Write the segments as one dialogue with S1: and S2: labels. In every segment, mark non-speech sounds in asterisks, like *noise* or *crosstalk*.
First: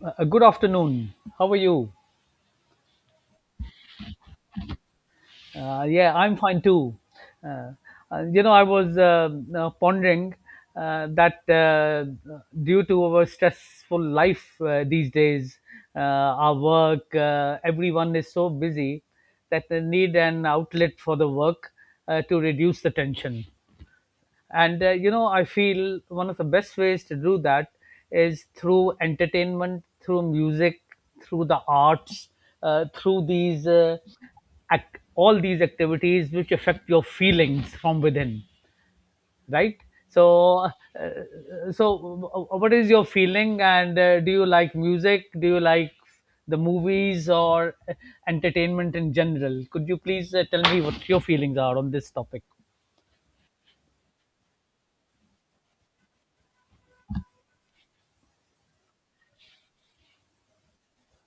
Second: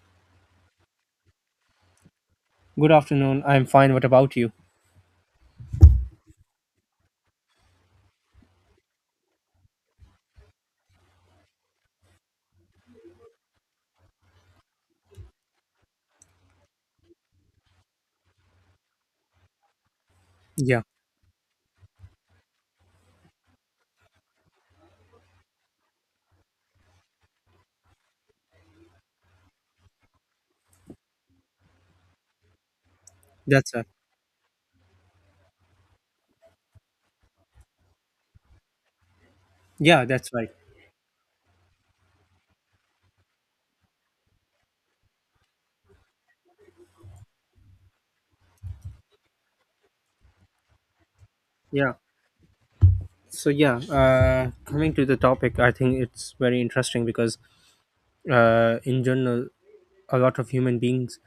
S1: Good afternoon. How are you?
S2: Good afternoon. I'm fine. What about you?
S1: Yeah, I'm fine too. Uh, I was pondering that due to our stressful life, these days, uh, our work, everyone is so busy that they need an
S2: Yeah,
S1: outlet for the work, to reduce the tension. And I feel one of the best ways to do that is through entertainment, through music, through the arts, uh, through these
S2: that's right.
S1: uh, ac- all these activities which affect your feelings from within, right?
S2: Yeah, that's right.
S1: So uh, so uh, what is your feeling? And do you like music? Do you like the movies or entertainment in general? Could you please tell me what your feelings are on
S2: Yeah.
S1: this topic?
S2: So coming to the topic, I think it's very interesting because in general, a lot of human beings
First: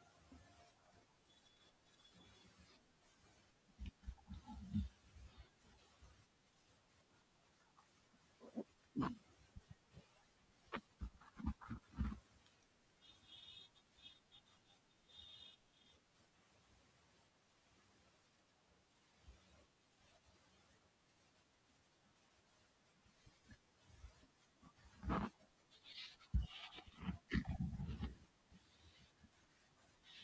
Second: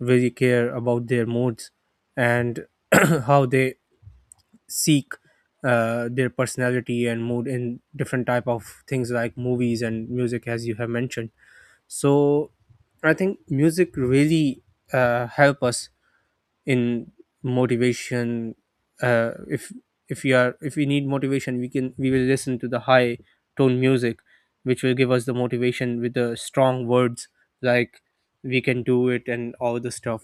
S2: really care about their moods and *clears throat* how they seek their personality and mood in different type of things like movies and music, as you have mentioned. So I think music really help us in motivation uh, if if you are if we need motivation we will listen to the high tone music which will give us the motivation with the strong words like we can do it and all the stuff.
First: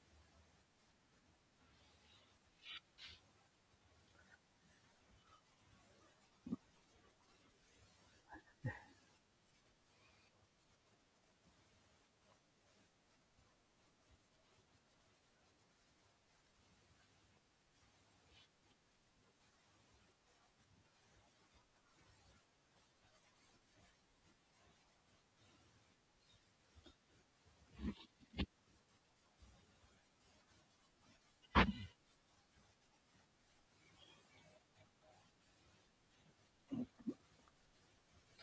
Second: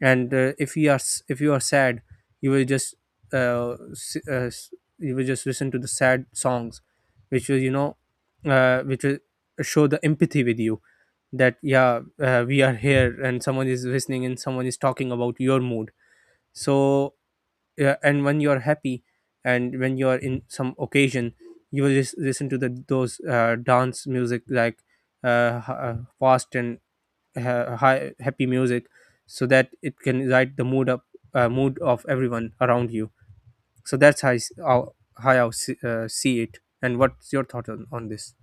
S2: And if you are if you are sad you will just uh, s- uh, s- you will just listen to the sad songs which will which will show the empathy with you, that yeah, we are here and someone is listening and someone is talking about your mood. So yeah, and when you are happy and when you are in some occasion you will just listen to the those dance music, like fast and high, happy music, so that it can light the mood up, mood of everyone around you. So that's how I see, see it, and what's your thought on this?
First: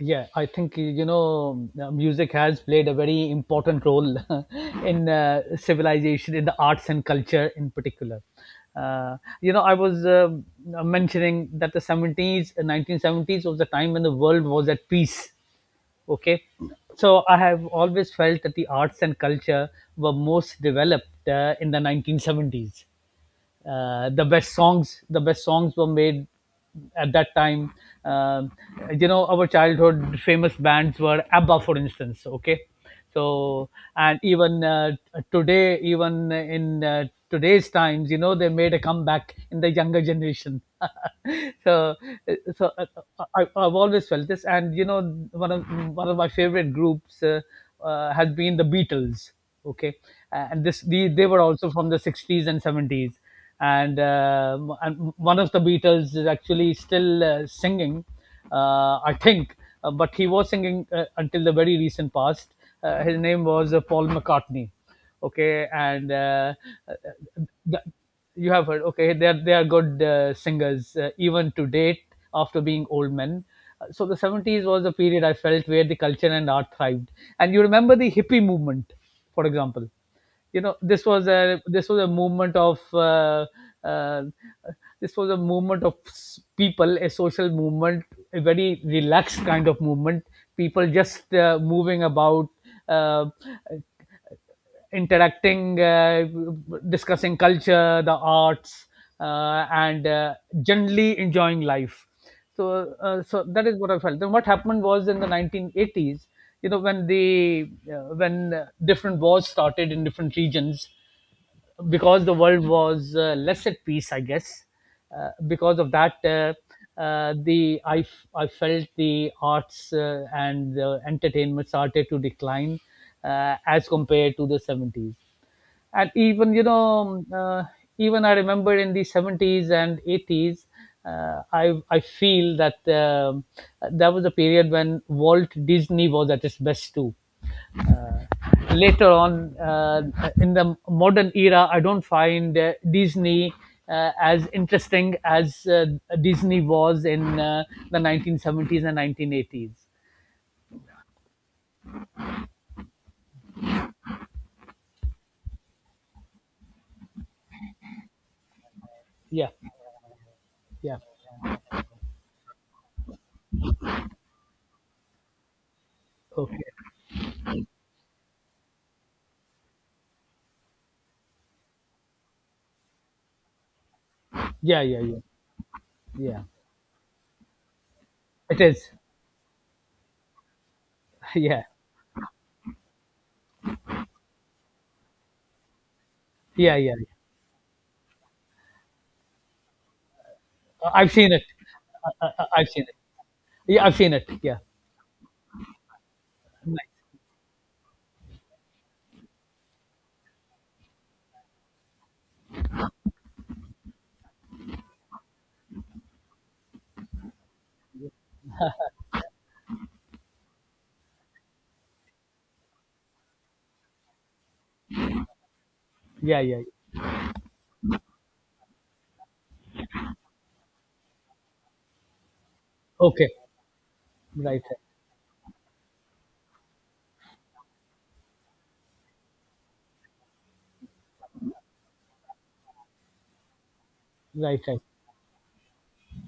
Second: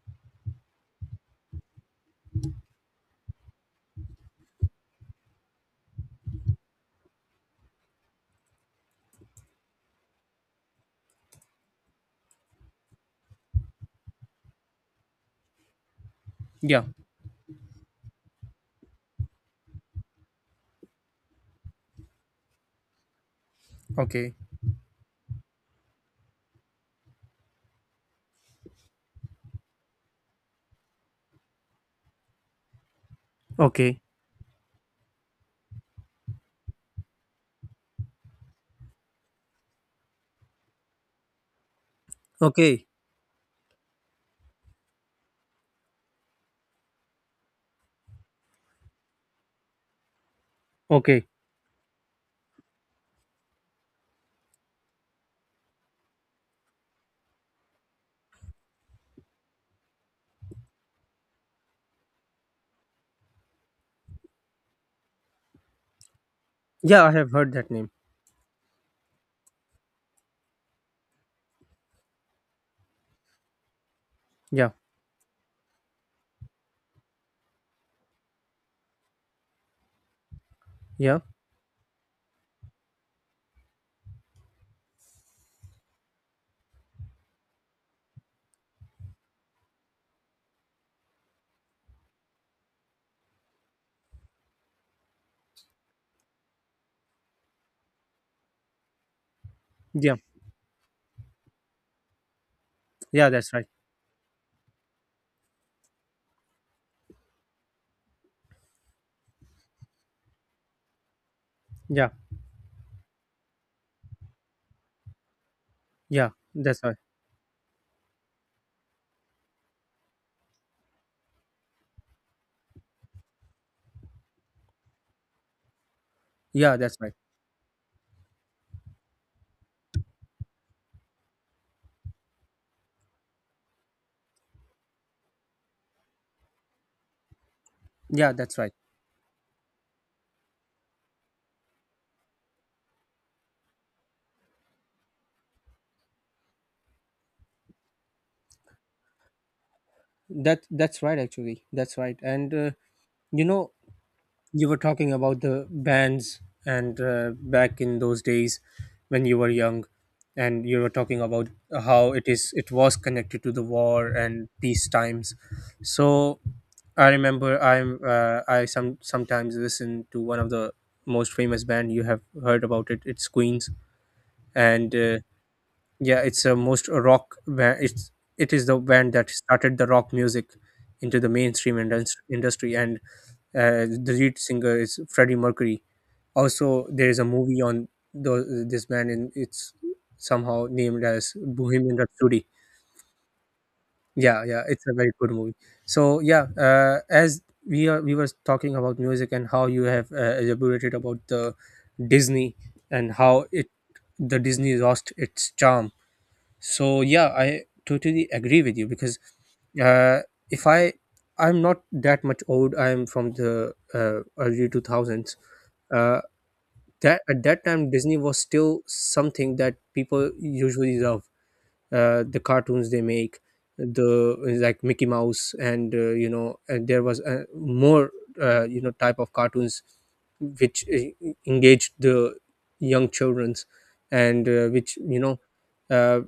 S1: Yeah, I think, music has played a very important role *laughs* in civilization, in the arts and culture in particular. I was mentioning that the 70s, 1970s, was the time when the world was at peace. Okay,
S2: Yeah.
S1: so I have always felt that the arts and culture were most developed in the 1970s. The
S2: Okay.
S1: best songs, were made at that time. Um our childhood famous bands were abba, for instance. Okay. So,
S2: Okay.
S1: and even today, even in today's times, they made a comeback in the younger generation. *laughs* so so
S2: Okay.
S1: uh, I've always felt this. And one of one of my favorite groups has been the Beatles. Okay. and this the,
S2: Okay.
S1: they were also from the 60s and 70s. And one of the Beatles is actually still singing, I think, but he was singing until the very recent past. His name was Paul McCartney. Okay. Uh,
S2: Yeah, I have heard that
S1: th-
S2: name.
S1: you have heard. Okay, they are good singers, even to date, after being old men. So the 70s
S2: Yeah,
S1: was a period I felt where the culture and art thrived. And you remember the hippie movement, for example. This
S2: yeah,
S1: was a this was a movement of uh, this was a movement of s- people, a social movement, a very relaxed kind of movement. People just moving about, uh, interacting, discussing culture, the arts, and
S2: yeah,
S1: generally enjoying life. So, uh,
S2: yeah.
S1: so
S2: That's right.
S1: that is what I felt. Then what happened was in the 1980s, when different wars started in different regions,
S2: Yeah,
S1: because the world was less at peace, I guess. Because of that,
S2: yeah, that's right.
S1: I felt the arts and the entertainment started to decline, as compared to the 70s. And even you
S2: Yeah,
S1: know
S2: that's right.
S1: even I remember in the 70s and 80s, I feel that that was a period when Walt Disney was at its best too.
S2: Yeah, that's right.
S1: Later on, in the modern era, I don't find Disney as interesting as Disney was in the 1970s and 1980s.
S2: That's right. Actually, that's right. And you know, you were talking about the bands, and back in those days when you were
S1: Yeah,
S2: young, and you were
S1: yeah,
S2: talking about how it is it was connected to the war and peace times. So
S1: okay,
S2: I remember I some sometimes listen to one of the most famous band, you have heard about it. It's Queens,
S1: yeah,
S2: and
S1: yeah, yeah,
S2: yeah,
S1: yeah.
S2: it's a most it's, it
S1: It
S2: is the
S1: is.
S2: band that started the rock music into the
S1: *laughs* Yeah,
S2: mainstream industry, and the lead singer is Freddie Mercury.
S1: yeah,
S2: Also
S1: yeah.
S2: there is a movie on this band, and it's somehow named
S1: I've seen
S2: as
S1: it.
S2: Bohemian
S1: I, I,
S2: Rhapsody.
S1: I've seen it. Yeah, I've seen it.
S2: Yeah,
S1: Yeah.
S2: yeah, it's a very good movie. So yeah,
S1: Nice.
S2: as we were talking about music, and how you have elaborated about the Disney, and how it the Disney lost its charm. So yeah, I totally agree with you, because uh, if I, I'm not that much old, I'm from the early 2000s. uh,
S1: Yeah, yeah, yeah.
S2: that at that time Disney was still something that people usually love, the cartoons they
S1: Okay.
S2: make, the
S1: Right.
S2: like Mickey Mouse, and you know, and there was more you know type of cartoons which engaged the young children's, and
S1: Right. Right. Right.
S2: which you know, uh,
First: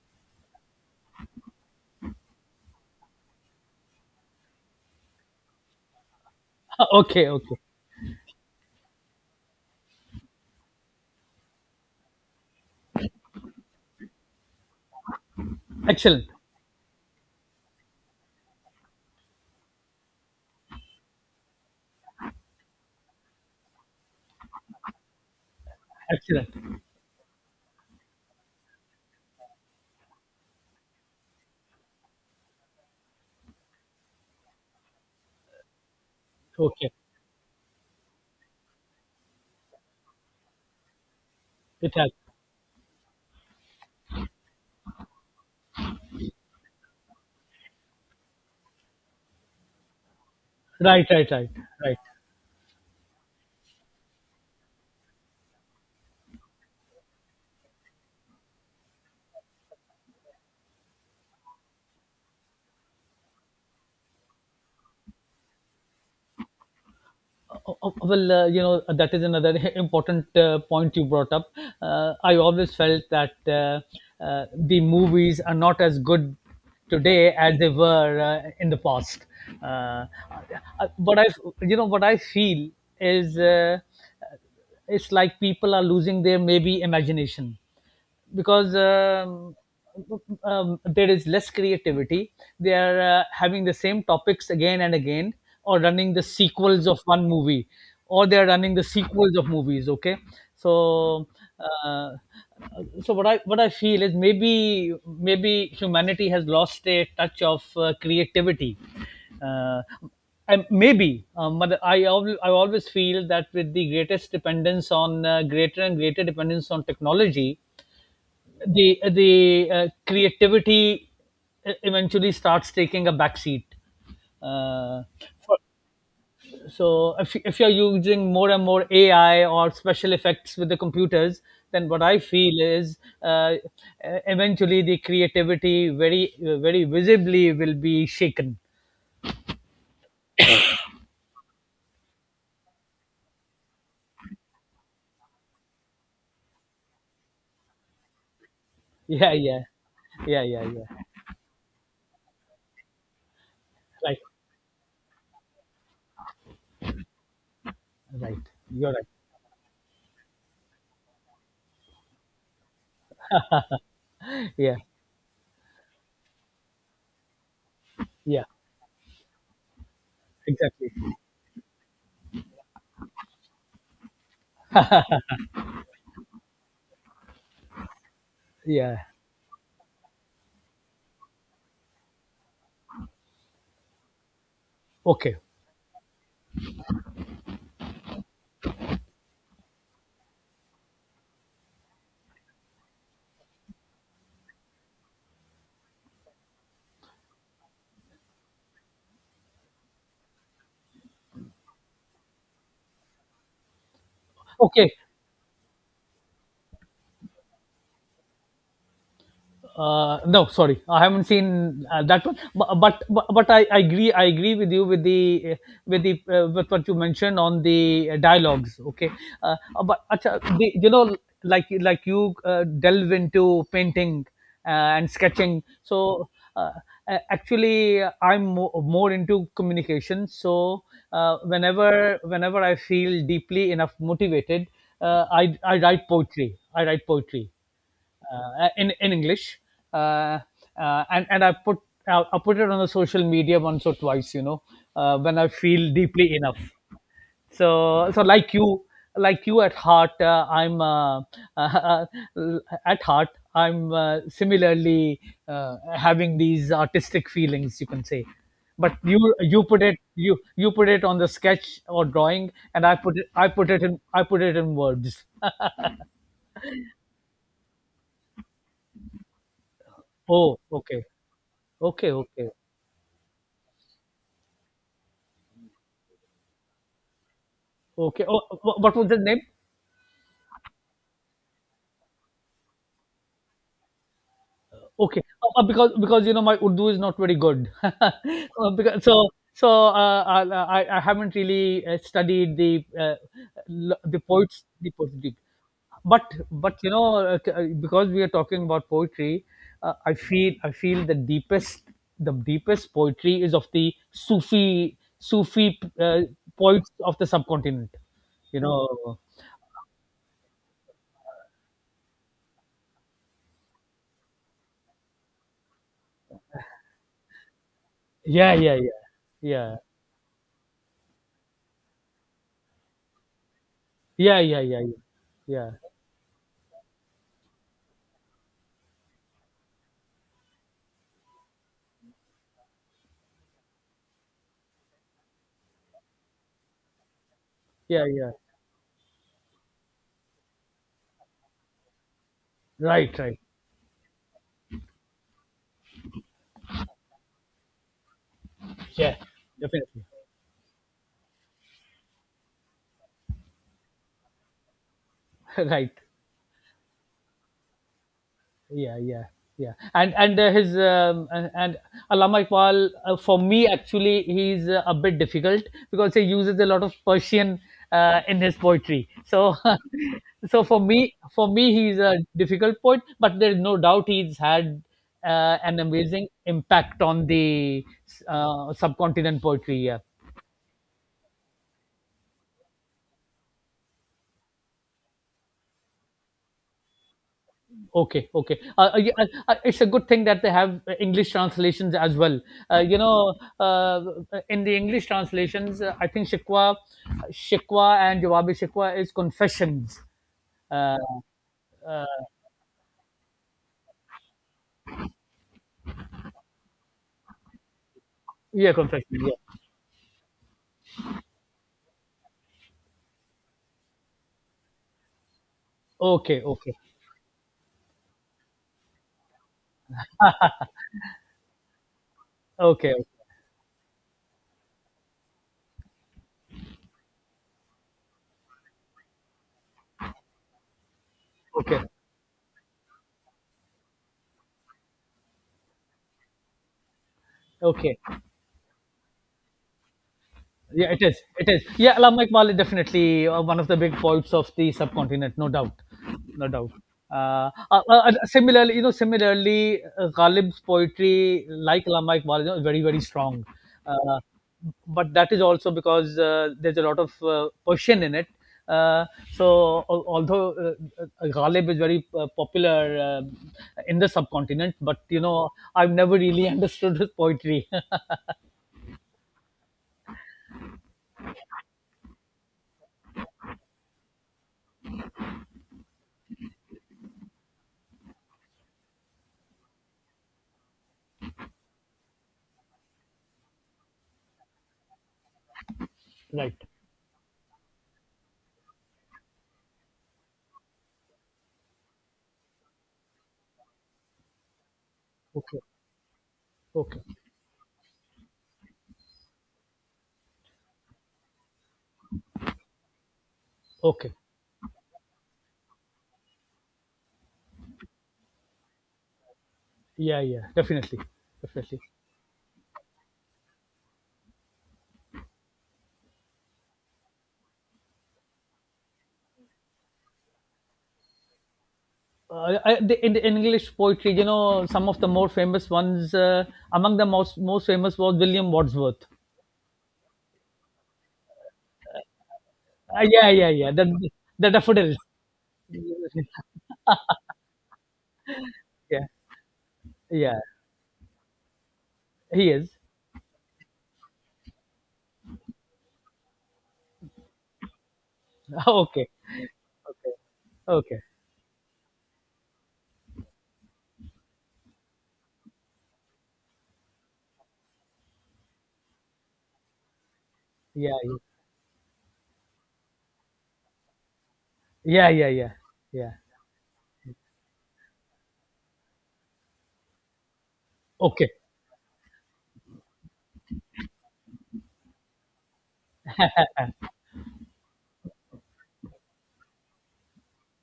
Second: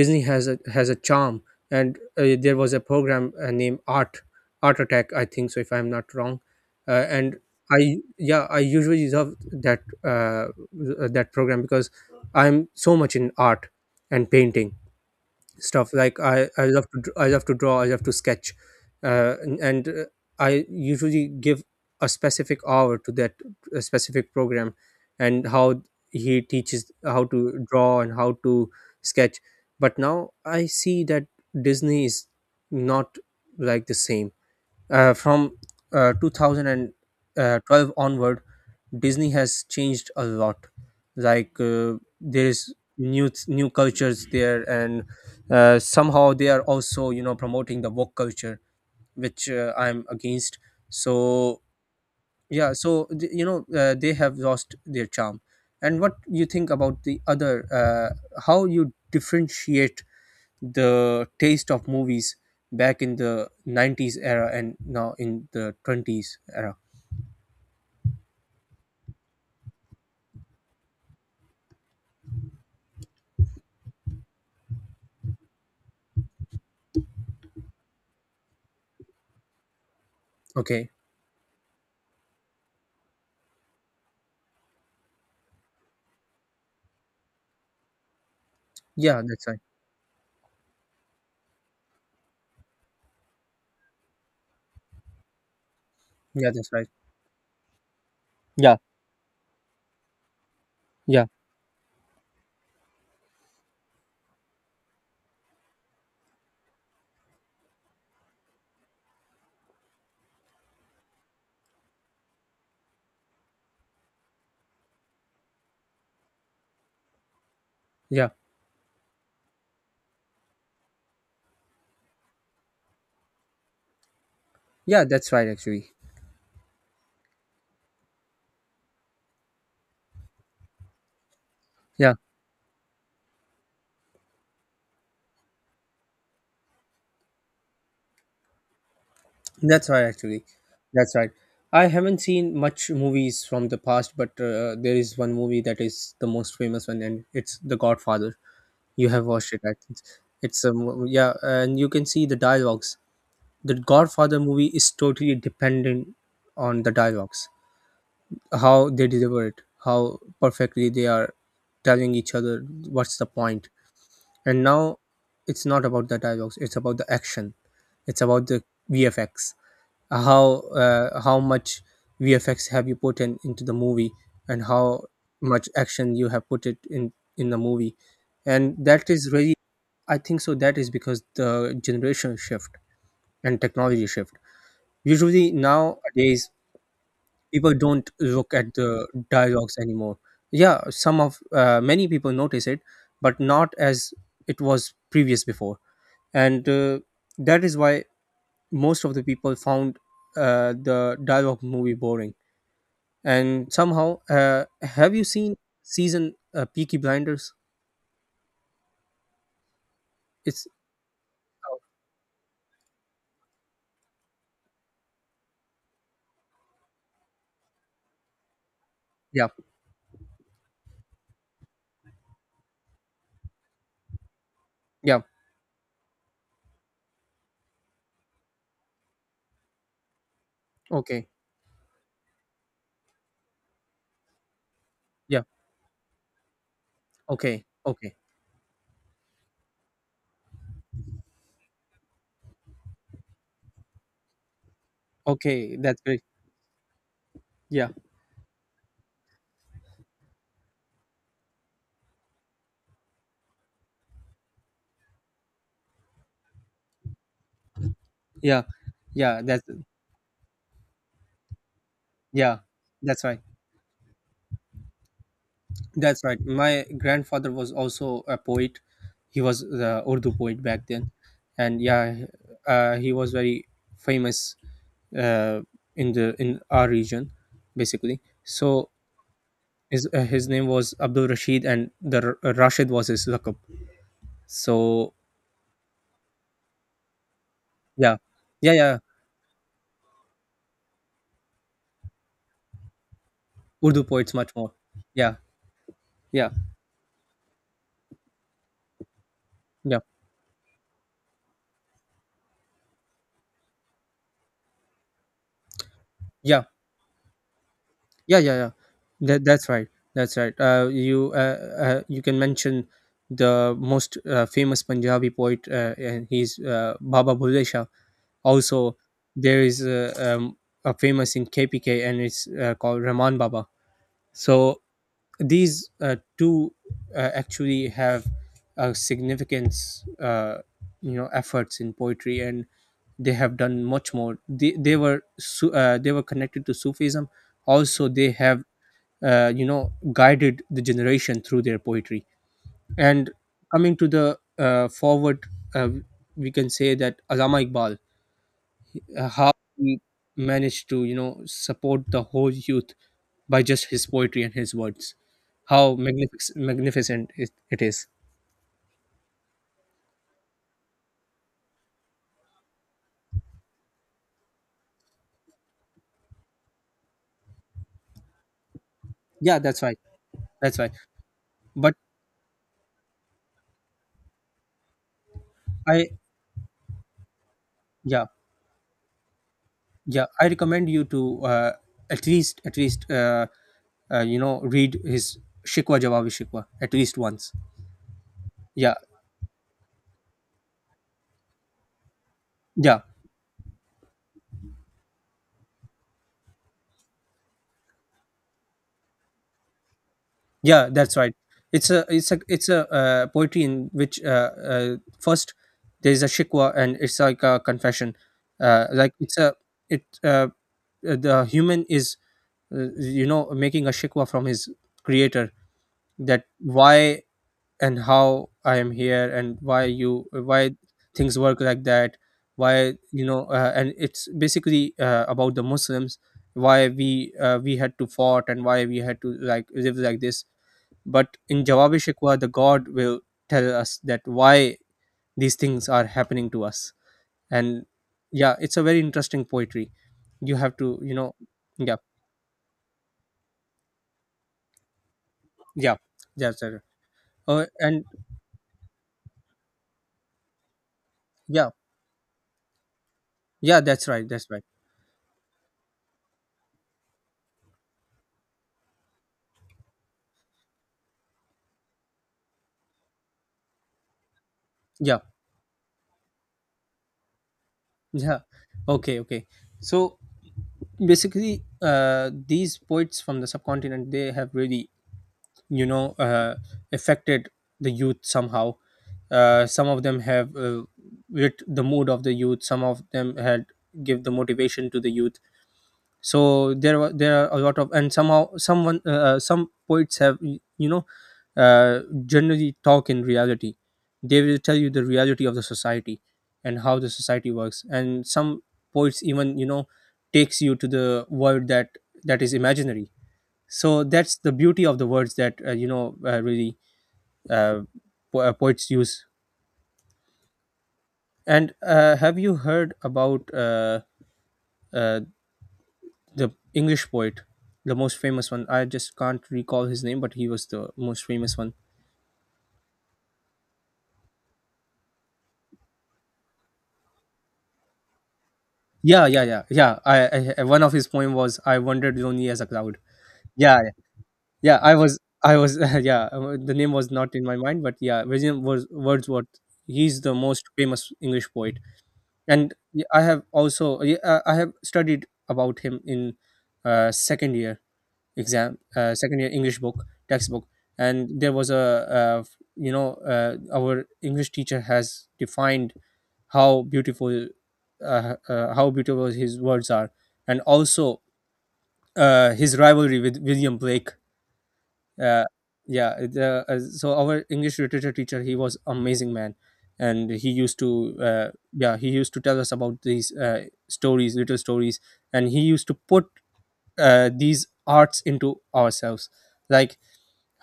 S2: Disney has a charm. And there was a program named Art, Art Attack, I think so, if I'm not wrong.
S1: *laughs* Okay.
S2: And
S1: Okay.
S2: I, yeah, I usually love that, that program because I'm so much in art and painting stuff, like
S1: Excellent.
S2: I love to I love to draw, I love to sketch. And I usually give a specific hour to that, a specific program, and how he
S1: Excellent.
S2: teaches how to draw and how to sketch. But now I see that Disney is not like the same, from
S1: Okay.
S2: 2012 onward, Disney has changed a lot. Like
S1: It has.
S2: there is new cultures there, and somehow they are also, you know, promoting the woke culture, which I'm against.
S1: Right. Right. Right.
S2: So
S1: Right.
S2: yeah, you know, they have lost their charm. And what you think about the other? How you differentiate the taste of movies back in the 90s era and now in the 20s era?
S1: Oh, oh, well, you know, that is another *laughs* important point you brought up. I always felt that the movies are not as good today as they were in the past. Uh, uh,
S2: Okay.
S1: what I, what I feel is, it's like people are losing their, maybe, imagination, because
S2: Yeah, that's right.
S1: there is less creativity. They are having the same topics again and again, or running the
S2: Yeah, that's
S1: sequels
S2: right.
S1: of one movie, or they are running
S2: Yeah,
S1: the sequels of movies. Okay.
S2: yeah.
S1: So uh, so what I feel is, maybe humanity has lost a touch of creativity. Uh, and maybe, but I always feel that with the greatest dependence on greater and greater dependence on technology,
S2: Yeah,
S1: the creativity eventually starts taking a backseat. Uh,
S2: yeah, that's right actually.
S1: so if you're using more and more AI or special effects with the computers, then what
S2: Yeah,
S1: I feel is eventually the creativity very, very visibly will be shaken.
S2: that's right actually. That's right. I haven't seen much movies from the past, but there is one movie that is the most famous one, and it's The Godfather. You have
S1: Yeah,
S2: watched it,
S1: yeah,
S2: I think.
S1: yeah, yeah,
S2: It's a
S1: yeah.
S2: yeah, and you can see the dialogues. The
S1: Right,
S2: Godfather movie is totally dependent on the dialogues,
S1: right. You're
S2: how they
S1: right.
S2: deliver it, how perfectly they are telling each other what's the point. And
S1: Yeah,
S2: now it's not about the dialogues; it's about the action. It's
S1: yeah.
S2: about the VFX.
S1: Exactly.
S2: How much VFX have you put in into the movie, and how much action you have put it in the movie, and
S1: Yeah.
S2: that is really, I think so. That is because the generation shift and technology shift.
S1: Okay.
S2: Usually nowadays people don't look at the dialogues anymore. Yeah, some of many people notice it, but not as it was previous before. And that is why most of the people found the dialogue movie boring. And somehow,
S1: Okay.
S2: have you seen season, Peaky Blinders?
S1: No,
S2: It's,
S1: sorry, I haven't seen
S2: oh,
S1: that one, but I agree with you, with the with what you mentioned on the dialogues. Okay.
S2: yeah,
S1: But acha, the, you know like you delve into painting uh, and
S2: yeah,
S1: sketching. So uh, a- actually, I'm more into communication. So,
S2: okay,
S1: whenever I feel deeply enough motivated,
S2: yeah.
S1: I write poetry,
S2: Okay. Okay.
S1: in English, uh, and I put, I put it on the social media once or twice, you know, when I
S2: Okay,
S1: feel
S2: that's great.
S1: deeply enough.
S2: Yeah,
S1: So, like you at heart, I'm uh, *laughs* at heart. I'm similarly having these artistic feelings, you can say.
S2: yeah,
S1: But
S2: yeah, that's,
S1: you put it on the sketch or drawing,
S2: yeah,
S1: and
S2: that's right.
S1: I put it in words.
S2: That's right. My grandfather was also a poet. He was the Urdu
S1: Oh,
S2: poet back
S1: okay,
S2: then, and
S1: okay,
S2: yeah,
S1: okay.
S2: he was very famous, uh, in the in our region, basically.
S1: Okay. Oh,
S2: So
S1: what was the name?
S2: his, his name was Abdul Rashid, and the Rashid was his lakab. So
S1: Okay. Because my Urdu is not very good. *laughs*
S2: yeah, yeah, yeah.
S1: Because so so I haven't really studied the l-
S2: Urdu
S1: the
S2: poets much
S1: poets
S2: more.
S1: the
S2: Yeah,
S1: poetry. But
S2: yeah,
S1: but you know uh, t- uh, because we are talking about poetry,
S2: yeah,
S1: I feel the deepest poetry is of the Sufi
S2: yeah.
S1: poets of the subcontinent.
S2: Yeah, yeah,
S1: You
S2: yeah.
S1: know.
S2: That's right. That's right. You can mention the most famous Punjabi poet, and he's Baba Bhule Shah.
S1: Yeah. Yeah. Yeah.
S2: Also, there
S1: Yeah.
S2: is a famous in KPK, and it's called Rahman Baba.
S1: Yeah. Yeah.
S2: So
S1: Yeah. Yeah. Yeah.
S2: these two actually have a significance, you know, efforts in poetry, and they have done much more. They were they were connected to Sufism.
S1: Yeah,
S2: Also, they
S1: yeah.
S2: have you know guided the generation through their poetry,
S1: Right,
S2: and
S1: right.
S2: coming to the forward, uh, we can say that Allama Iqbal,
S1: Yeah,
S2: how he
S1: definitely.
S2: managed to, you know, support the whole youth by just his poetry and his words,
S1: *laughs*
S2: how
S1: Right.
S2: magnificent it is.
S1: Yeah, yeah, yeah. And Allama Iqbal, for me, actually, he's a bit difficult, because he uses a lot of Persian in his poetry. So.
S2: Yeah, that's right,
S1: *laughs* so
S2: that's
S1: for
S2: right,
S1: me for me
S2: but
S1: he's a difficult poet, but there's no doubt he's had an
S2: I,
S1: amazing impact on the
S2: yeah,
S1: subcontinent poetry. Yeah.
S2: yeah, I recommend you to at least, you know, read his Shikwa, Jawabi Shikwa at least once.
S1: Okay, okay.
S2: Yeah,
S1: Yeah, it's a good thing that they have English translations as well. Uh, you
S2: yeah.
S1: know, uh, in the English translations, I think Shikwa, and Jawabi Shikwa is confessions.
S2: Yeah,
S1: Uh,
S2: that's right. It's a poetry in which, first there is a shikwa, and it's like a confession,
S1: yeah, confessions.
S2: like
S1: Yeah.
S2: it's a it the human is, you know, making a shikwa from his creator,
S1: Okay,
S2: that
S1: okay,
S2: why and how I am here, and why you, why things work like that, why,
S1: okay,
S2: you know, and it's basically about the Muslims, why we, we had to fought and why we had to like live like this. But in
S1: okay,
S2: Jawabi Shikwa, the God will tell us that why these things are happening to us. And
S1: okay.
S2: yeah, it's a very interesting poetry. You have
S1: Yeah,
S2: to,
S1: it
S2: you
S1: is.
S2: know,
S1: It is. Yeah,
S2: yeah,
S1: Alam Iqbal is definitely one of the big poets of the subcontinent. No doubt,
S2: yeah,
S1: no
S2: yeah,
S1: doubt.
S2: sir. And
S1: Similarly, Ghalib's poetry,
S2: yeah,
S1: like Allama Iqbal, you know, very, very strong.
S2: yeah, that's
S1: Uh,
S2: right, that's right.
S1: but that is also because there's a lot of Persian in it. Uh, so although Ghalib is very popular in the subcontinent, but
S2: Yeah,
S1: you know, I've never really *laughs* understood his poetry. *laughs*
S2: yeah. Okay, okay. So basically, these poets from the subcontinent, they have really, you know, affected the youth somehow. Some of them have lit the mood of the youth, some of them had give the motivation to the youth.
S1: Right.
S2: So there were, there are a lot of, and somehow someone, some poets have, you know, uh, generally talk in reality, they will tell you the reality of
S1: Okay.
S2: the society and how
S1: Okay.
S2: the society works. And some poets even, you know, takes you to the world that that is imaginary. So
S1: Okay.
S2: that's the beauty of the words that, you know, really, uh, poets use.
S1: Yeah, yeah, definitely,
S2: And
S1: definitely.
S2: have you heard about uh, the English poet, the most famous one? I just can't recall his name, but he was the most famous one.
S1: In the English poetry, you know, some of the more famous ones, among the most famous was William Wordsworth.
S2: Yeah, yeah, yeah, yeah. One of his poem was I Wandered Lonely as a Cloud.
S1: Yeah, yeah, yeah.
S2: Yeah,
S1: The
S2: yeah,
S1: the
S2: yeah, I
S1: daffodils.
S2: was, I
S1: *laughs*
S2: was *laughs* yeah, the name was not in my mind, but yeah, William was
S1: Yeah,
S2: Wordsworth. He's the
S1: yeah.
S2: most famous English poet.
S1: He
S2: And
S1: is.
S2: I have also I have studied about him in second year
S1: *laughs*
S2: exam,
S1: Okay,
S2: second year English book
S1: okay,
S2: textbook.
S1: okay.
S2: And there was a uh, you know, our English teacher has defined how beautiful, how beautiful his words are, and
S1: Yeah,
S2: also his rivalry with William Blake.
S1: yeah, yeah, yeah,
S2: uh,
S1: yeah, yeah.
S2: yeah, so our English literature teacher, he was amazing man, and he used to
S1: Okay,
S2: yeah, he used to tell us about these stories, little stories, and he used to put these arts into ourselves, like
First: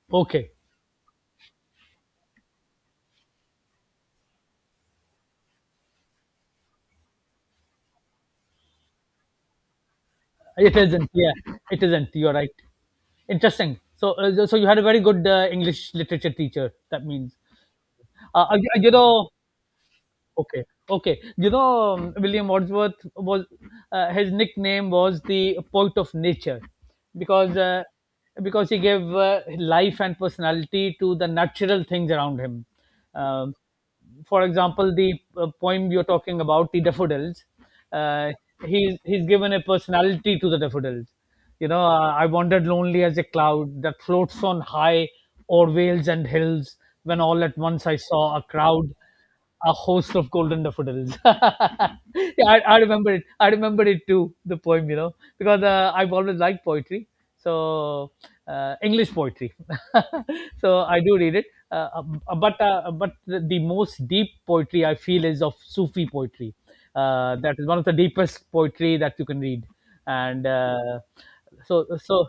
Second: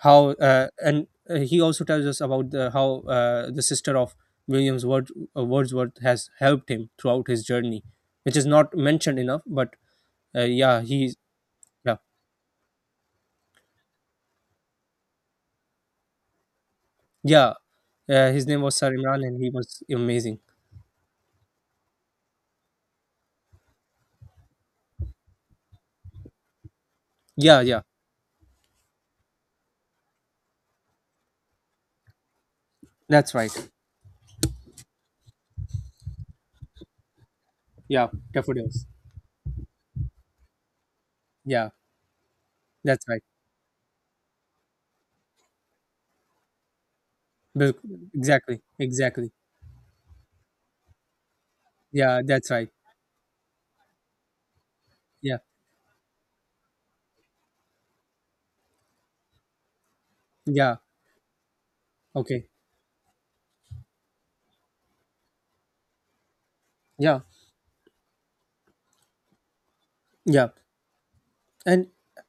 S2: how,
S1: okay.
S2: and he also tells us about how the sister of Williams Word, Wordsworth has helped him throughout his journey which is not mentioned enough but
S1: It
S2: yeah
S1: isn't.
S2: he
S1: Yeah, it
S2: yeah
S1: isn't. You're right. Interesting. So you had a very good English literature teacher. That means,
S2: yeah his name was Sir
S1: you
S2: Imran
S1: know.
S2: and he was amazing.
S1: Okay, okay. You know, William Wordsworth, was his nickname was the poet of nature, because
S2: Yeah, yeah,
S1: uh, because he gave life and personality to the natural things around him.
S2: that's
S1: Um,
S2: right.
S1: for example, the poem you're talking about, the daffodils,
S2: Yeah,
S1: uh,
S2: daffodils.
S1: he's given a personality to the daffodils. You
S2: Yeah,
S1: know, I wandered
S2: that's
S1: lonely as a
S2: right.
S1: cloud that floats on high o'er vales and hills. When all at
S2: Bil-
S1: once I saw a
S2: Exactly,
S1: crowd,
S2: exactly.
S1: a host of golden daffodils. *laughs*
S2: Yeah, that's
S1: Yeah, I,
S2: right.
S1: I remember it. I remember it too, the poem, you know,
S2: Yeah,
S1: because I've always liked poetry. So, English poetry. *laughs*
S2: yeah.
S1: So, I do read it.
S2: Okay.
S1: But the most deep poetry I feel is of Sufi poetry.
S2: Yeah,
S1: That is one of the deepest poetry that you can read. And
S2: yeah. And
S1: so, so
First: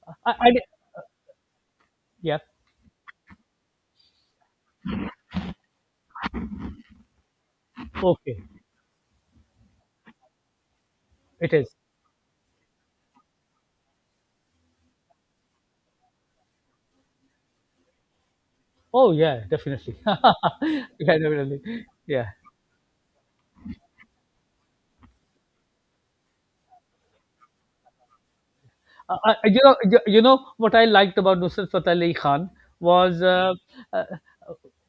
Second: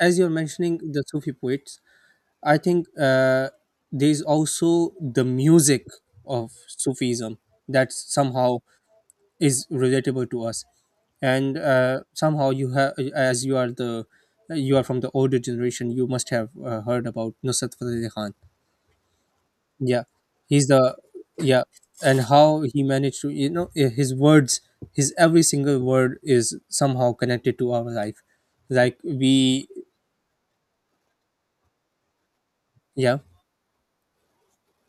S2: as you're
S1: I, I,
S2: mentioning the Sufi poets,
S1: yeah,
S2: I think there's also the music of Sufism that
S1: okay,
S2: somehow is relatable to us,
S1: it
S2: and
S1: is.
S2: somehow you have, as you are you are from the older generation, you must have heard about Nusrat Fateh Ali Khan.
S1: Oh yeah, definitely.
S2: Yeah,
S1: *laughs*
S2: he's the,
S1: Yeah,
S2: yeah.
S1: definitely.
S2: And
S1: Yeah.
S2: how he managed to, you know, his words, his every single word is somehow connected to our life, like we,
S1: You know what I liked about Nusrat Fateh Ali Khan
S2: yeah,
S1: was uh,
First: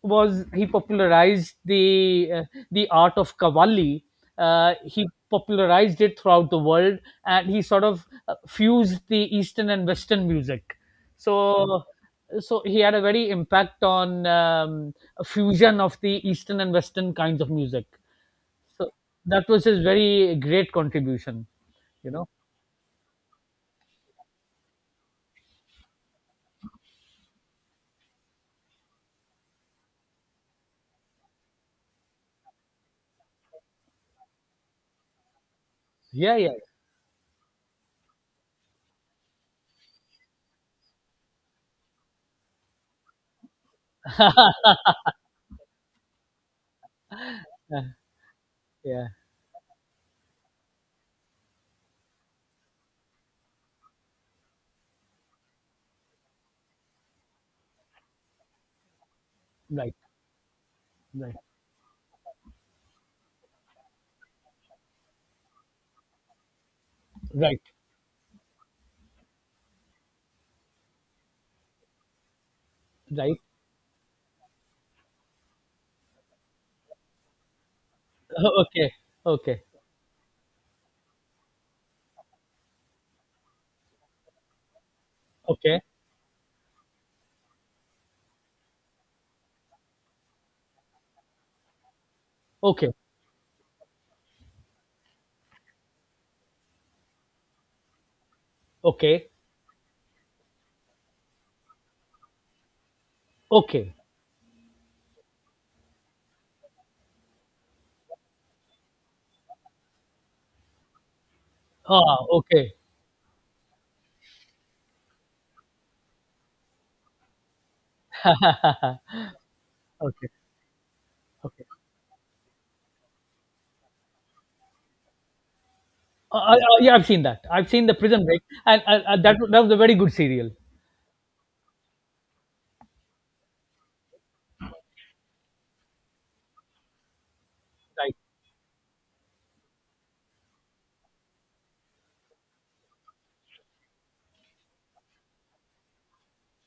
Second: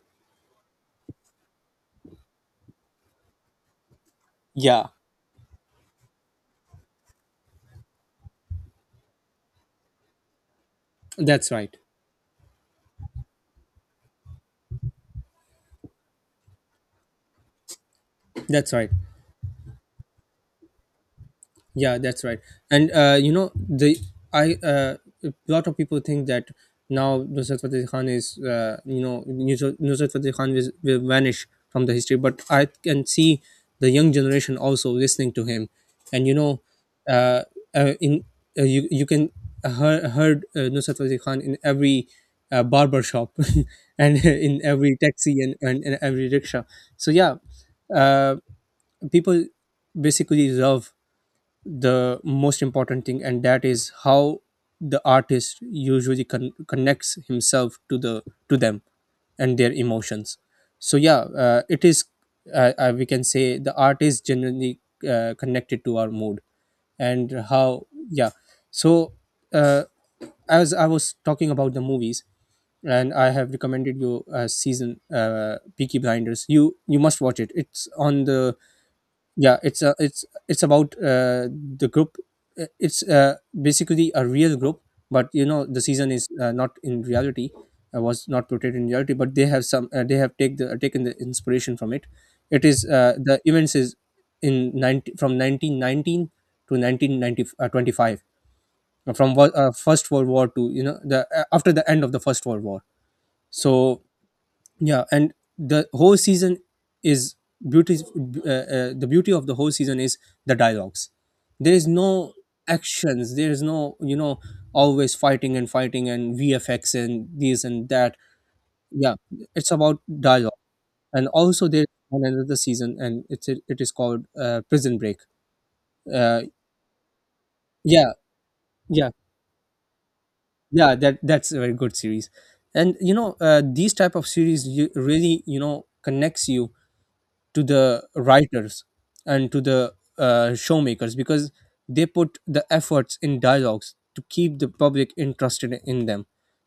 S1: he popularized the art of Qawwali.
S2: yeah,
S1: He popularized it throughout the world, and he sort of fused the Eastern and Western music.
S2: that's right,
S1: So, so he had a very impact on a fusion of the Eastern and Western kinds of music.
S2: that's right.
S1: So that was his very great contribution,
S2: Yeah,
S1: you
S2: that's
S1: know.
S2: right. And you know, the I a lot of people think that now Nusrat Fateh Khan is, you know, Nusrat Fateh Khan will vanish from the history, but I can see the young generation also listening to him, and you
S1: Yeah, yeah,
S2: know, uh, in you you can heard Nusrat Fateh Khan in every barber shop *laughs* and in every taxi and every rickshaw. So yeah,
S1: yeah,
S2: uh,
S1: yeah.
S2: people basically love the most important thing, and that is how the artist usually connects himself to the, to them and their
S1: Right,
S2: emotions. So yeah,
S1: right,
S2: it is, we can say the art is generally connected to our mood and
S1: right,
S2: how, yeah. So uh, as I was talking about the movies, and I
S1: right.
S2: have recommended you season, Peaky Blinders. You must watch it, it's on the,
S1: *laughs* Okay,
S2: yeah.
S1: okay,
S2: It's, it's about the group. It's basically a real group, but you know the
S1: okay,
S2: season is, not in reality, was not portrayed in reality, but they have some they have taken the inspiration from it. It is
S1: okay,
S2: the events is in 90, from 1919 to 1990 25,
S1: okay,
S2: first world war to, you know, the after the end of the first world war. So
S1: okay.
S2: yeah, and the whole season is beauty. The beauty of the whole season is the dialogues. There is
S1: Ah,
S2: no
S1: okay,
S2: actions, there is no, you know, always fighting and fighting and vfx and this and that,
S1: ah,
S2: yeah. It's about
S1: okay,
S2: dialogue. And
S1: okay.
S2: also there's one another season, and it is called Prison Break.
S1: Uh,
S2: uh,
S1: uh, uh, yeah, I've seen that. I've seen the
S2: yeah,
S1: Prison Break, and
S2: yeah.
S1: that was a very good serial.
S2: Yeah, that's a very good series. And you know, these type of series you, really, you know, connects you to the
S1: Right,
S2: writers and to the showmakers, because they put the efforts in dialogues to keep the public interested in them.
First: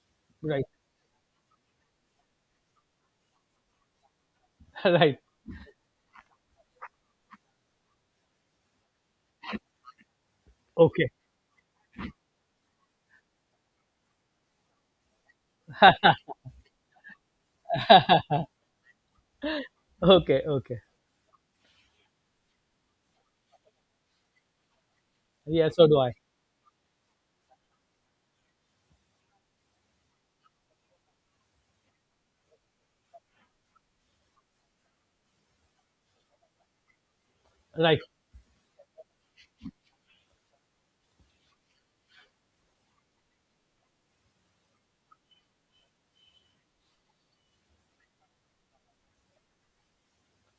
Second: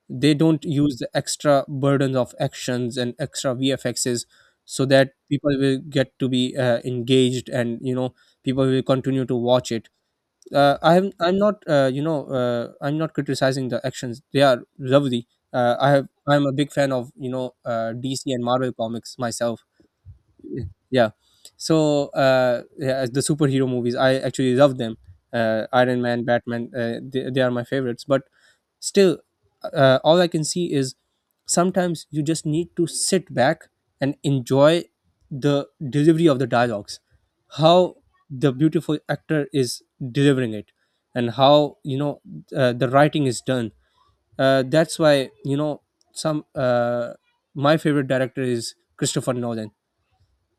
S2: They don't
S1: right,
S2: use the extra burdens of actions and extra vfxs,
S1: *laughs*
S2: so that
S1: right.
S2: people will get to be engaged, and you know, people will continue to watch it. uh, i'm
S1: Okay,
S2: i'm not you know, I'm not criticizing the actions, they are lovely. I have I'm a big fan of, you know, DC and Marvel comics myself.
S1: okay, okay.
S2: Yeah, so uh yeah, the superhero movies I actually love them.
S1: Yeah, so do
S2: Iron
S1: I.
S2: Man, Batman, they are my favorites, but still all I can see is sometimes you just need to sit back and enjoy the delivery of the dialogues, how
S1: Right.
S2: the beautiful actor is delivering it, and how, you know, the writing is done. That's why, you know, some my favorite director is Christopher Nolan.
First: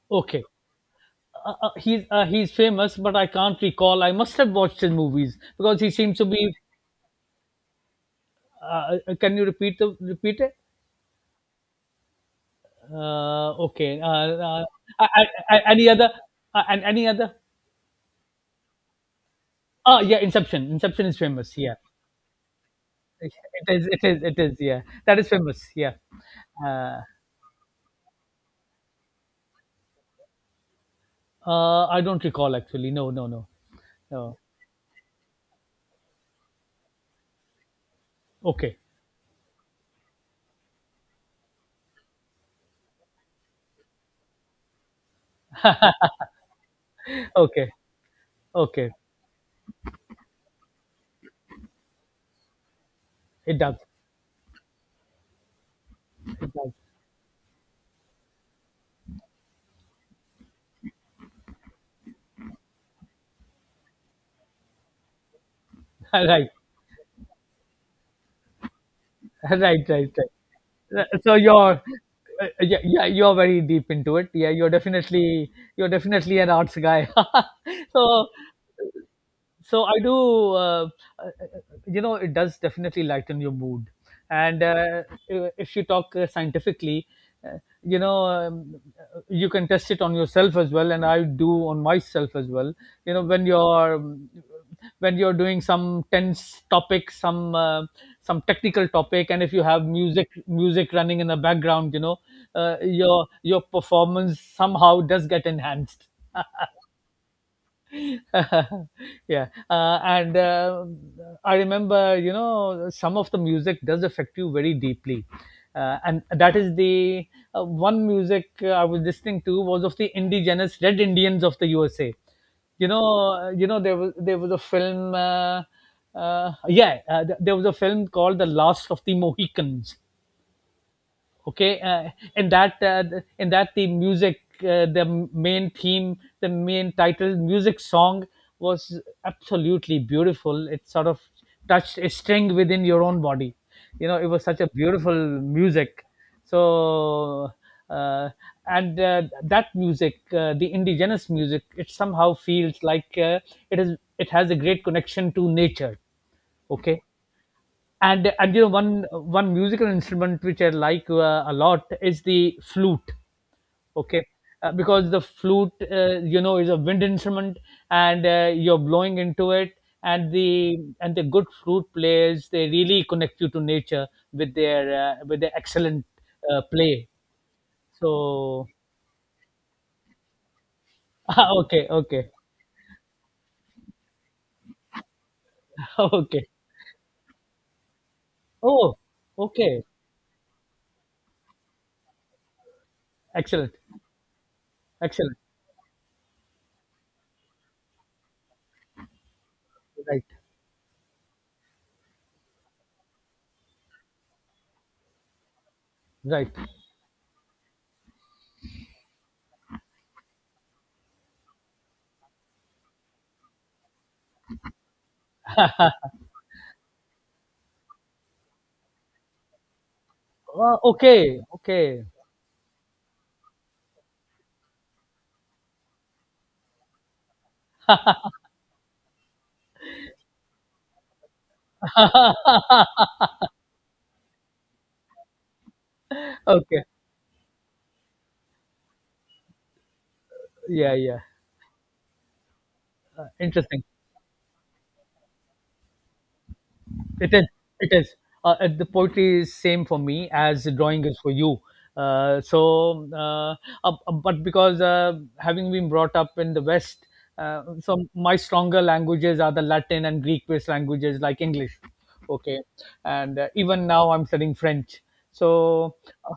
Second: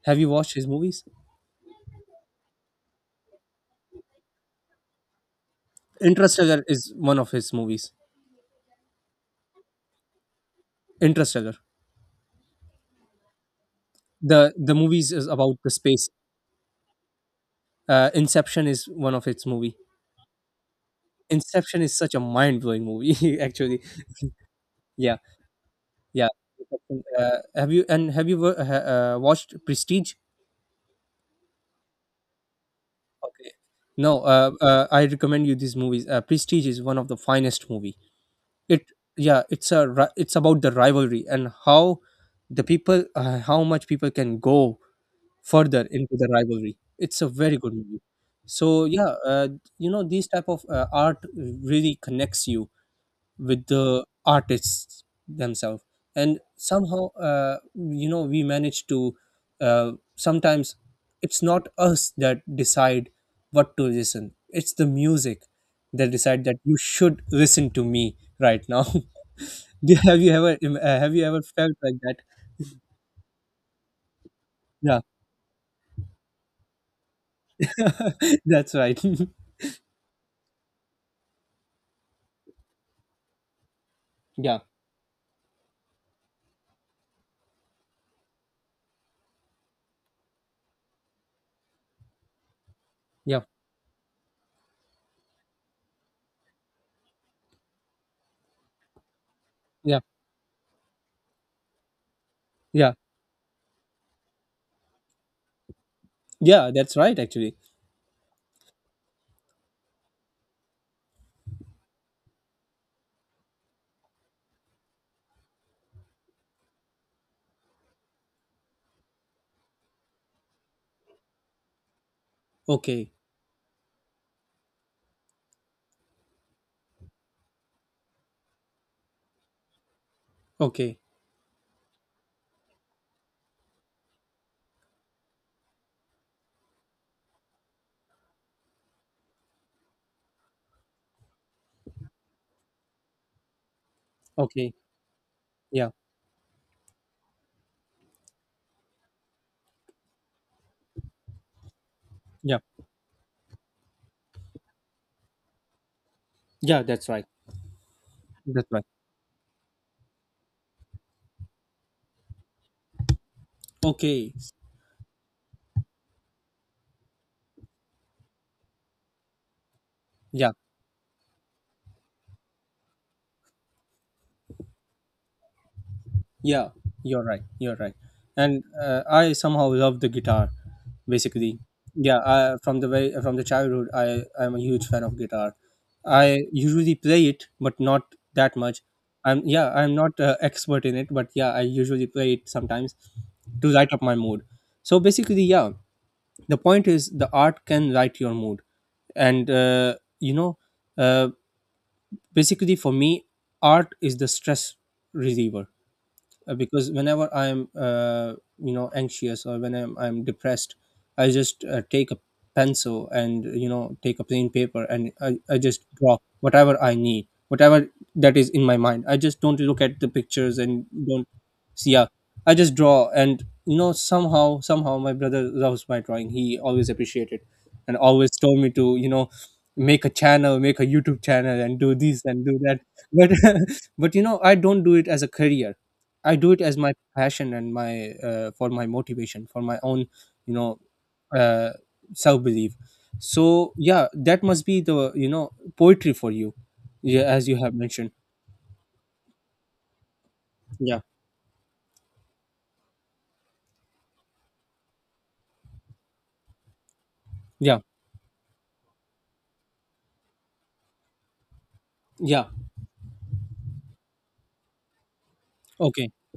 S2: Have you
S1: Okay,
S2: watched his movies?
S1: uh, uh, he's famous, but I can't recall. I must have watched his movies because he seems to be.
S2: Interstellar is one of his movies.
S1: Can you repeat it?
S2: Interstellar.
S1: Okay.
S2: The
S1: Uh,
S2: the movies
S1: a-
S2: is
S1: a-
S2: about
S1: a-
S2: the
S1: any
S2: space.
S1: other? And any other?
S2: Inception is one of its movie.
S1: Oh yeah, Inception. Inception is famous. Yeah,
S2: Inception is such a mind blowing
S1: it
S2: movie. *laughs* Actually,
S1: is. It is. It is. Yeah,
S2: yeah,
S1: that is famous. Yeah.
S2: yeah.
S1: Uh,
S2: Have you watched Prestige?
S1: I don't recall actually. No, no, no,
S2: Okay. No,
S1: no.
S2: I recommend you these movies. Prestige is one of the finest movie.
S1: Okay,
S2: It, yeah, it's about the rivalry, and how the people, how much people can go further into the rivalry. It's a very
S1: okay,
S2: good movie. So
S1: okay.
S2: yeah, you know these type of art really connects you
S1: It
S2: with
S1: does.
S2: the artists themselves, and
S1: It does.
S2: somehow you know we manage to. Sometimes it's not us that decide what to listen. It's the music that
S1: *laughs*
S2: decide
S1: Right,
S2: that you should listen to me right now.
S1: right,
S2: *laughs*
S1: right, right. Uh,
S2: Have you
S1: so
S2: ever
S1: you're,
S2: felt like that?
S1: yeah, yeah, you're very deep into it. Yeah, you're
S2: Yeah,
S1: definitely an arts guy. *laughs* so
S2: *laughs* that's right. *laughs*
S1: so I do uh, you know it does definitely lighten your mood.
S2: yeah,
S1: And if you talk scientifically, uh, you know um, you can test it on yourself as well, and I do on myself as well. you know
S2: yeah,
S1: when you're um, when you're doing some tense topic, some technical topic, and if you have
S2: yeah.
S1: music running in the background,
S2: Yeah,
S1: your performance somehow does get enhanced.
S2: yeah, that's right, actually.
S1: *laughs* Yeah. And I remember, some of the music does affect you very deeply. And that is the one music I was listening to was of the indigenous Red Indians of the USA.
S2: Okay,
S1: There was a film, yeah, there was a film called The Last of the Mohicans.
S2: okay,
S1: Okay. And that uh, and that the music, the main title music song was absolutely beautiful. It sort of touched a string within your own body. It was such a
S2: okay.
S1: beautiful
S2: Yeah,
S1: music. So, uh, and that music, the indigenous music, it somehow
S2: yeah,
S1: feels like, it has a great connection to nature.
S2: yeah,
S1: Okay.
S2: that's right.
S1: And
S2: That's right.
S1: one musical instrument which I like a lot is the flute. Okay,
S2: Okay,
S1: because the flute, is a wind instrument, and you're blowing into it, and
S2: yeah,
S1: the good flute players, they really connect you to nature with their, with their excellent
S2: yeah,
S1: play.
S2: you're right, you're right. And
S1: So,
S2: I somehow love the guitar,
S1: *laughs* ah,
S2: basically.
S1: okay,
S2: Yeah,
S1: okay,
S2: I, from the very, from the childhood, I'm a huge fan of guitar.
S1: *laughs*
S2: I
S1: okay.
S2: usually play it, but not that much.
S1: Oh,
S2: I'm yeah,
S1: okay.
S2: I'm not expert in it, but yeah, I usually play it sometimes to
S1: Excellent,
S2: light up my mood. So
S1: excellent.
S2: basically, yeah, the point is the art can write your mood, and
S1: Right,
S2: you know, uh, basically for me art is the stress reliever,
S1: right.
S2: because whenever I'm you know anxious, or when I'm depressed, I just take a pencil, and you know take a plain paper, and I just draw whatever I need, whatever that is in my mind. I just don't look at the pictures
S1: Uh,
S2: and don't
S1: okay,
S2: see, yeah,
S1: okay.
S2: I just draw. And you know, somehow my brother loves my drawing, he always appreciated and always told me to, you know, make a channel, make a YouTube channel and do this and do that.
S1: *laughs*
S2: But *laughs* but you know I don't do it as a career. I do it as
S1: Okay.
S2: my passion and my, for my motivation, for my own, you know,
S1: Yeah, yeah.
S2: uh, self belief. So
S1: Interesting.
S2: yeah, that must be the, you know, poetry for you, yeah,
S1: It is.
S2: as you have
S1: It
S2: mentioned.
S1: is. The poetry is same for me as the
S2: Yeah,
S1: drawing is for you. uh, so uh, uh, but because, having been brought up in the West,
S2: yeah,
S1: so my stronger languages are the Latin and Greek based languages like English.
S2: yeah.
S1: Okay. And even now I'm studying French. So,
S2: Okay,
S1: uh,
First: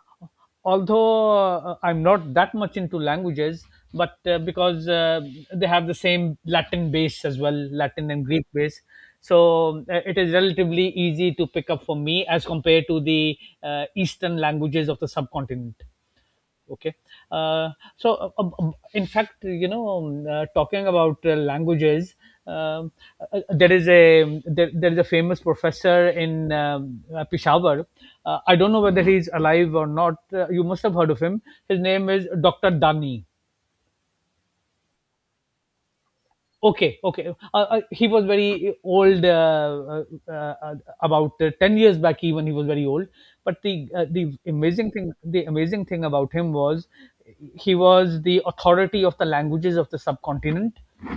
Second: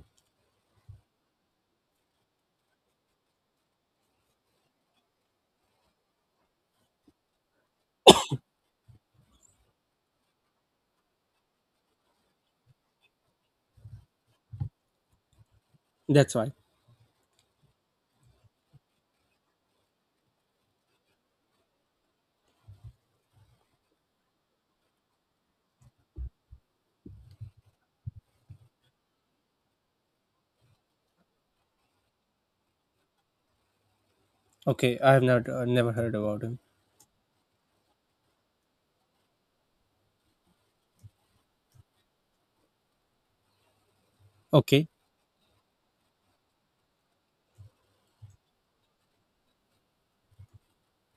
S1: although, I'm not that much into languages, but because they have the same Latin base as well, Latin and Greek base. So it is relatively easy to pick up for me as compared to the Eastern languages of the subcontinent.
S2: that's why.
S1: Okay. uh, in fact, talking about languages, um, there is a famous professor in Peshawar. I don't know whether he's alive or not. You must have heard of him. His name is Dr. Dani.
S2: Okay, I have not never heard about him.
S1: Okay, okay. He was very old, uh, uh, about 10 years back. Even he was very old. But
S2: Okay,
S1: the amazing thing about him was he was the authority of the languages of the subcontinent,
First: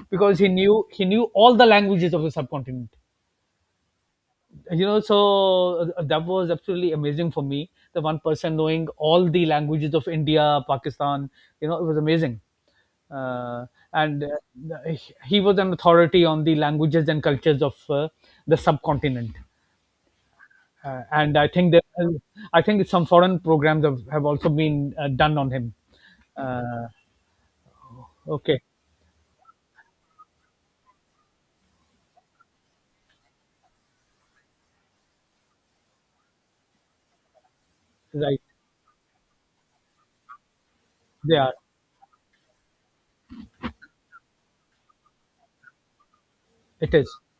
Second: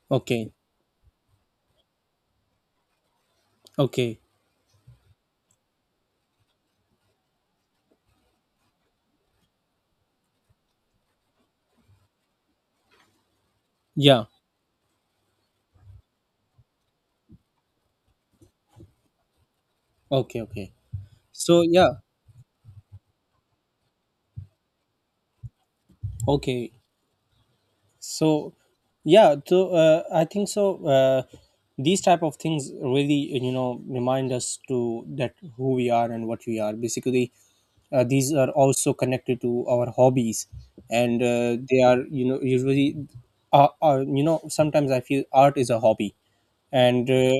S1: because
S2: okay,
S1: he knew all the languages of the subcontinent.
S2: okay.
S1: So, that was absolutely amazing for me, the one person knowing all the languages of India, Pakistan. It was amazing. Uh, and
S2: Yeah,
S1: He was an authority on the languages and cultures of the subcontinent.
S2: okay, okay.
S1: And i
S2: So
S1: think that
S2: yeah,
S1: i think some foreign programs have also been done on him.
S2: okay.
S1: uh,
S2: So
S1: okay.
S2: yeah, so I think so these type of things really, you know, remind us to that who we are and what we are basically. These
S1: Right.
S2: are also connected to our hobbies, and
S1: They are.
S2: they are, you know, usually you know, sometimes I feel art is a hobby,
S1: It
S2: and
S1: is.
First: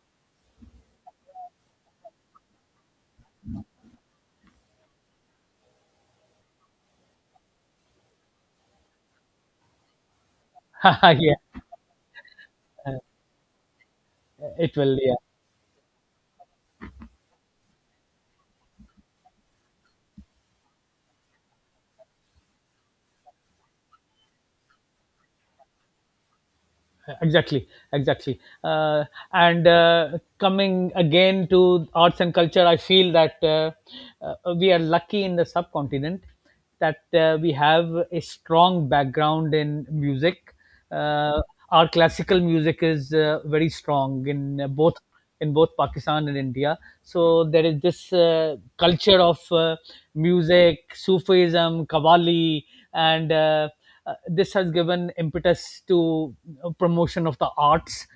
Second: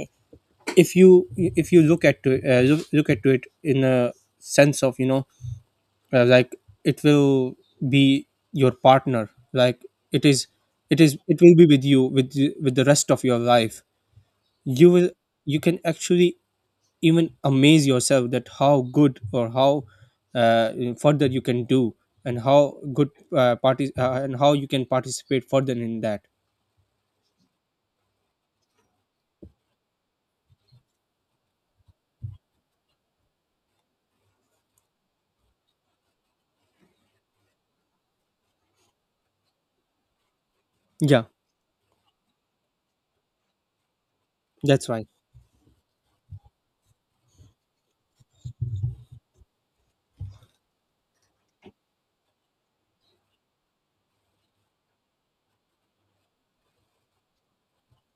S2: if you, if you look at look, look at to it in a sense of, you know, like, it will be your partner, like, it is, it is,
S1: *laughs*
S2: it
S1: Yeah.
S2: will be with you, with the rest of your life.
S1: It
S2: You
S1: will.
S2: will,
S1: Yeah.
S2: you can actually even amaze yourself that how good or how uh, further you can do, and how good parties, and how you can participate further in that.
S1: Exactly, exactly. uh, and Coming again to arts and culture, I feel that we are lucky in the subcontinent, that we have a strong background in music.
S2: Yeah,
S1: uh, our classical music is very strong, in
S2: that's
S1: both
S2: right,
S1: in both Pakistan and India. So there is this culture of uh, music, Sufism, Qawwali, and this has given impetus to promotion of the arts.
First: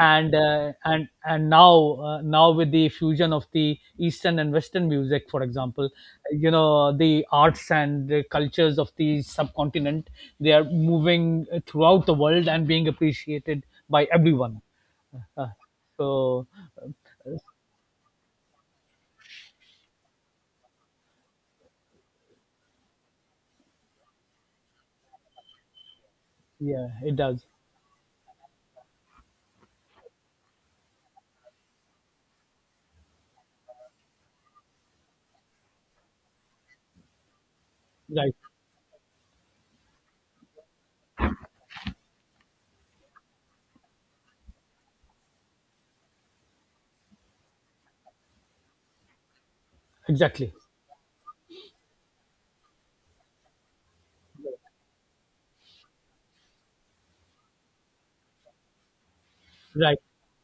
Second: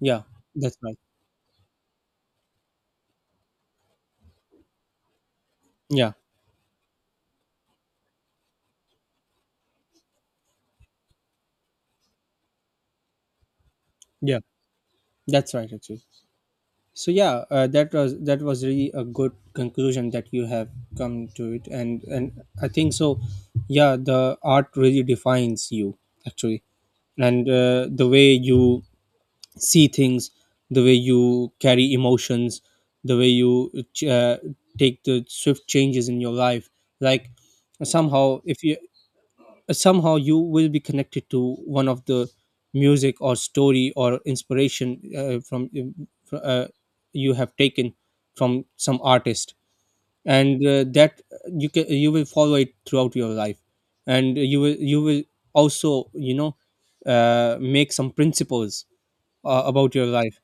S2: yeah,
S1: uh,
S2: that's right.
S1: and and now uh, now with the fusion of the Eastern and Western music, for example,
S2: Yeah,
S1: the arts and the cultures of the subcontinent, they are moving throughout the world and being appreciated by
S2: yeah,
S1: everyone. uh,
S2: that's right actually.
S1: so uh,
S2: So yeah, that was, that was really a good conclusion that you have come to it. And I think so yeah, the art really defines you actually.
S1: yeah, it does.
S2: And the way you see things, the way you carry emotions, the way you take the swift changes in your life, like,
S1: Right.
S2: somehow, if you, somehow you will be connected to one of the music or story or inspiration, you have taken from some artist.
S1: Exactly.
S2: And that you can, you will follow it throughout your life. And you will, you will also, you know, make some principles about
S1: Right.
S2: your life,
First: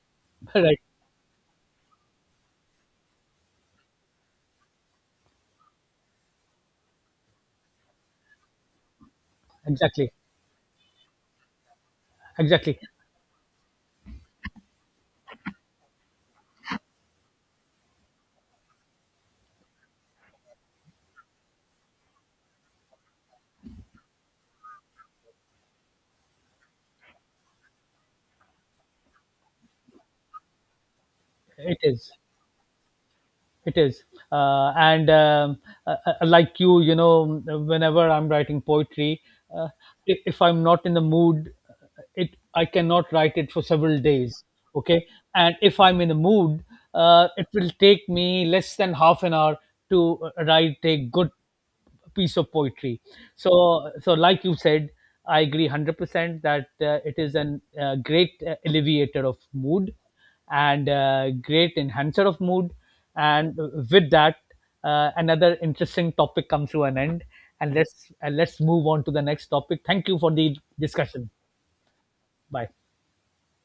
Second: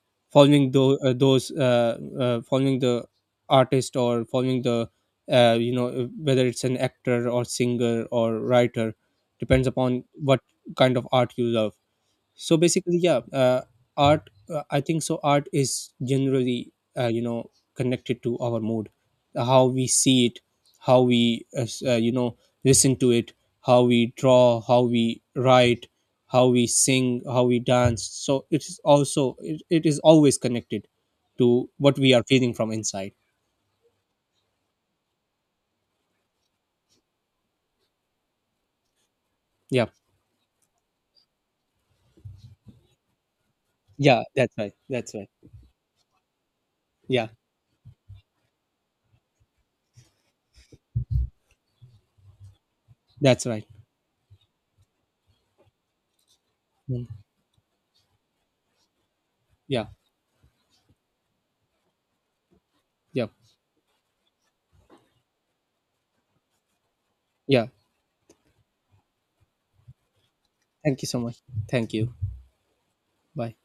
S1: *laughs*
S2: following
S1: Right.
S2: those, following the artist or following the, you know, whether it's an actor or singer or writer, depends upon
S1: Exactly,
S2: what kind of art you love. So
S1: exactly.
S2: basically yeah, art, I think so art is generally you know connected to our mood, how we see it, how we, you know, listen to it, how we draw, how we write, how we sing, how we dance, so it is also it is always connected to
S1: It
S2: what
S1: is.
S2: we are feeling from inside.
S1: It is. And Like you, whenever I'm writing poetry, uh,
S2: Yeah,
S1: if I'm not in the mood, it I cannot write it for several
S2: yeah,
S1: days.
S2: that's right,
S1: Okay,
S2: that's right.
S1: and if I'm in the mood,
S2: Yeah,
S1: it will take me less than half an hour to write a good piece of poetry.
S2: that's
S1: so
S2: right.
S1: so like you said, I agree 100% that,
S2: Mm.
S1: it is an, great, alleviator of
S2: Yeah,
S1: mood, and great enhancer of mood.
S2: yeah,
S1: And with that, another interesting topic comes to an end,
S2: yeah.
S1: and let's move on to the next topic. Thank you for the
S2: Thank you so
S1: discussion.
S2: much. Thank you.
S1: Bye.
S2: Bye.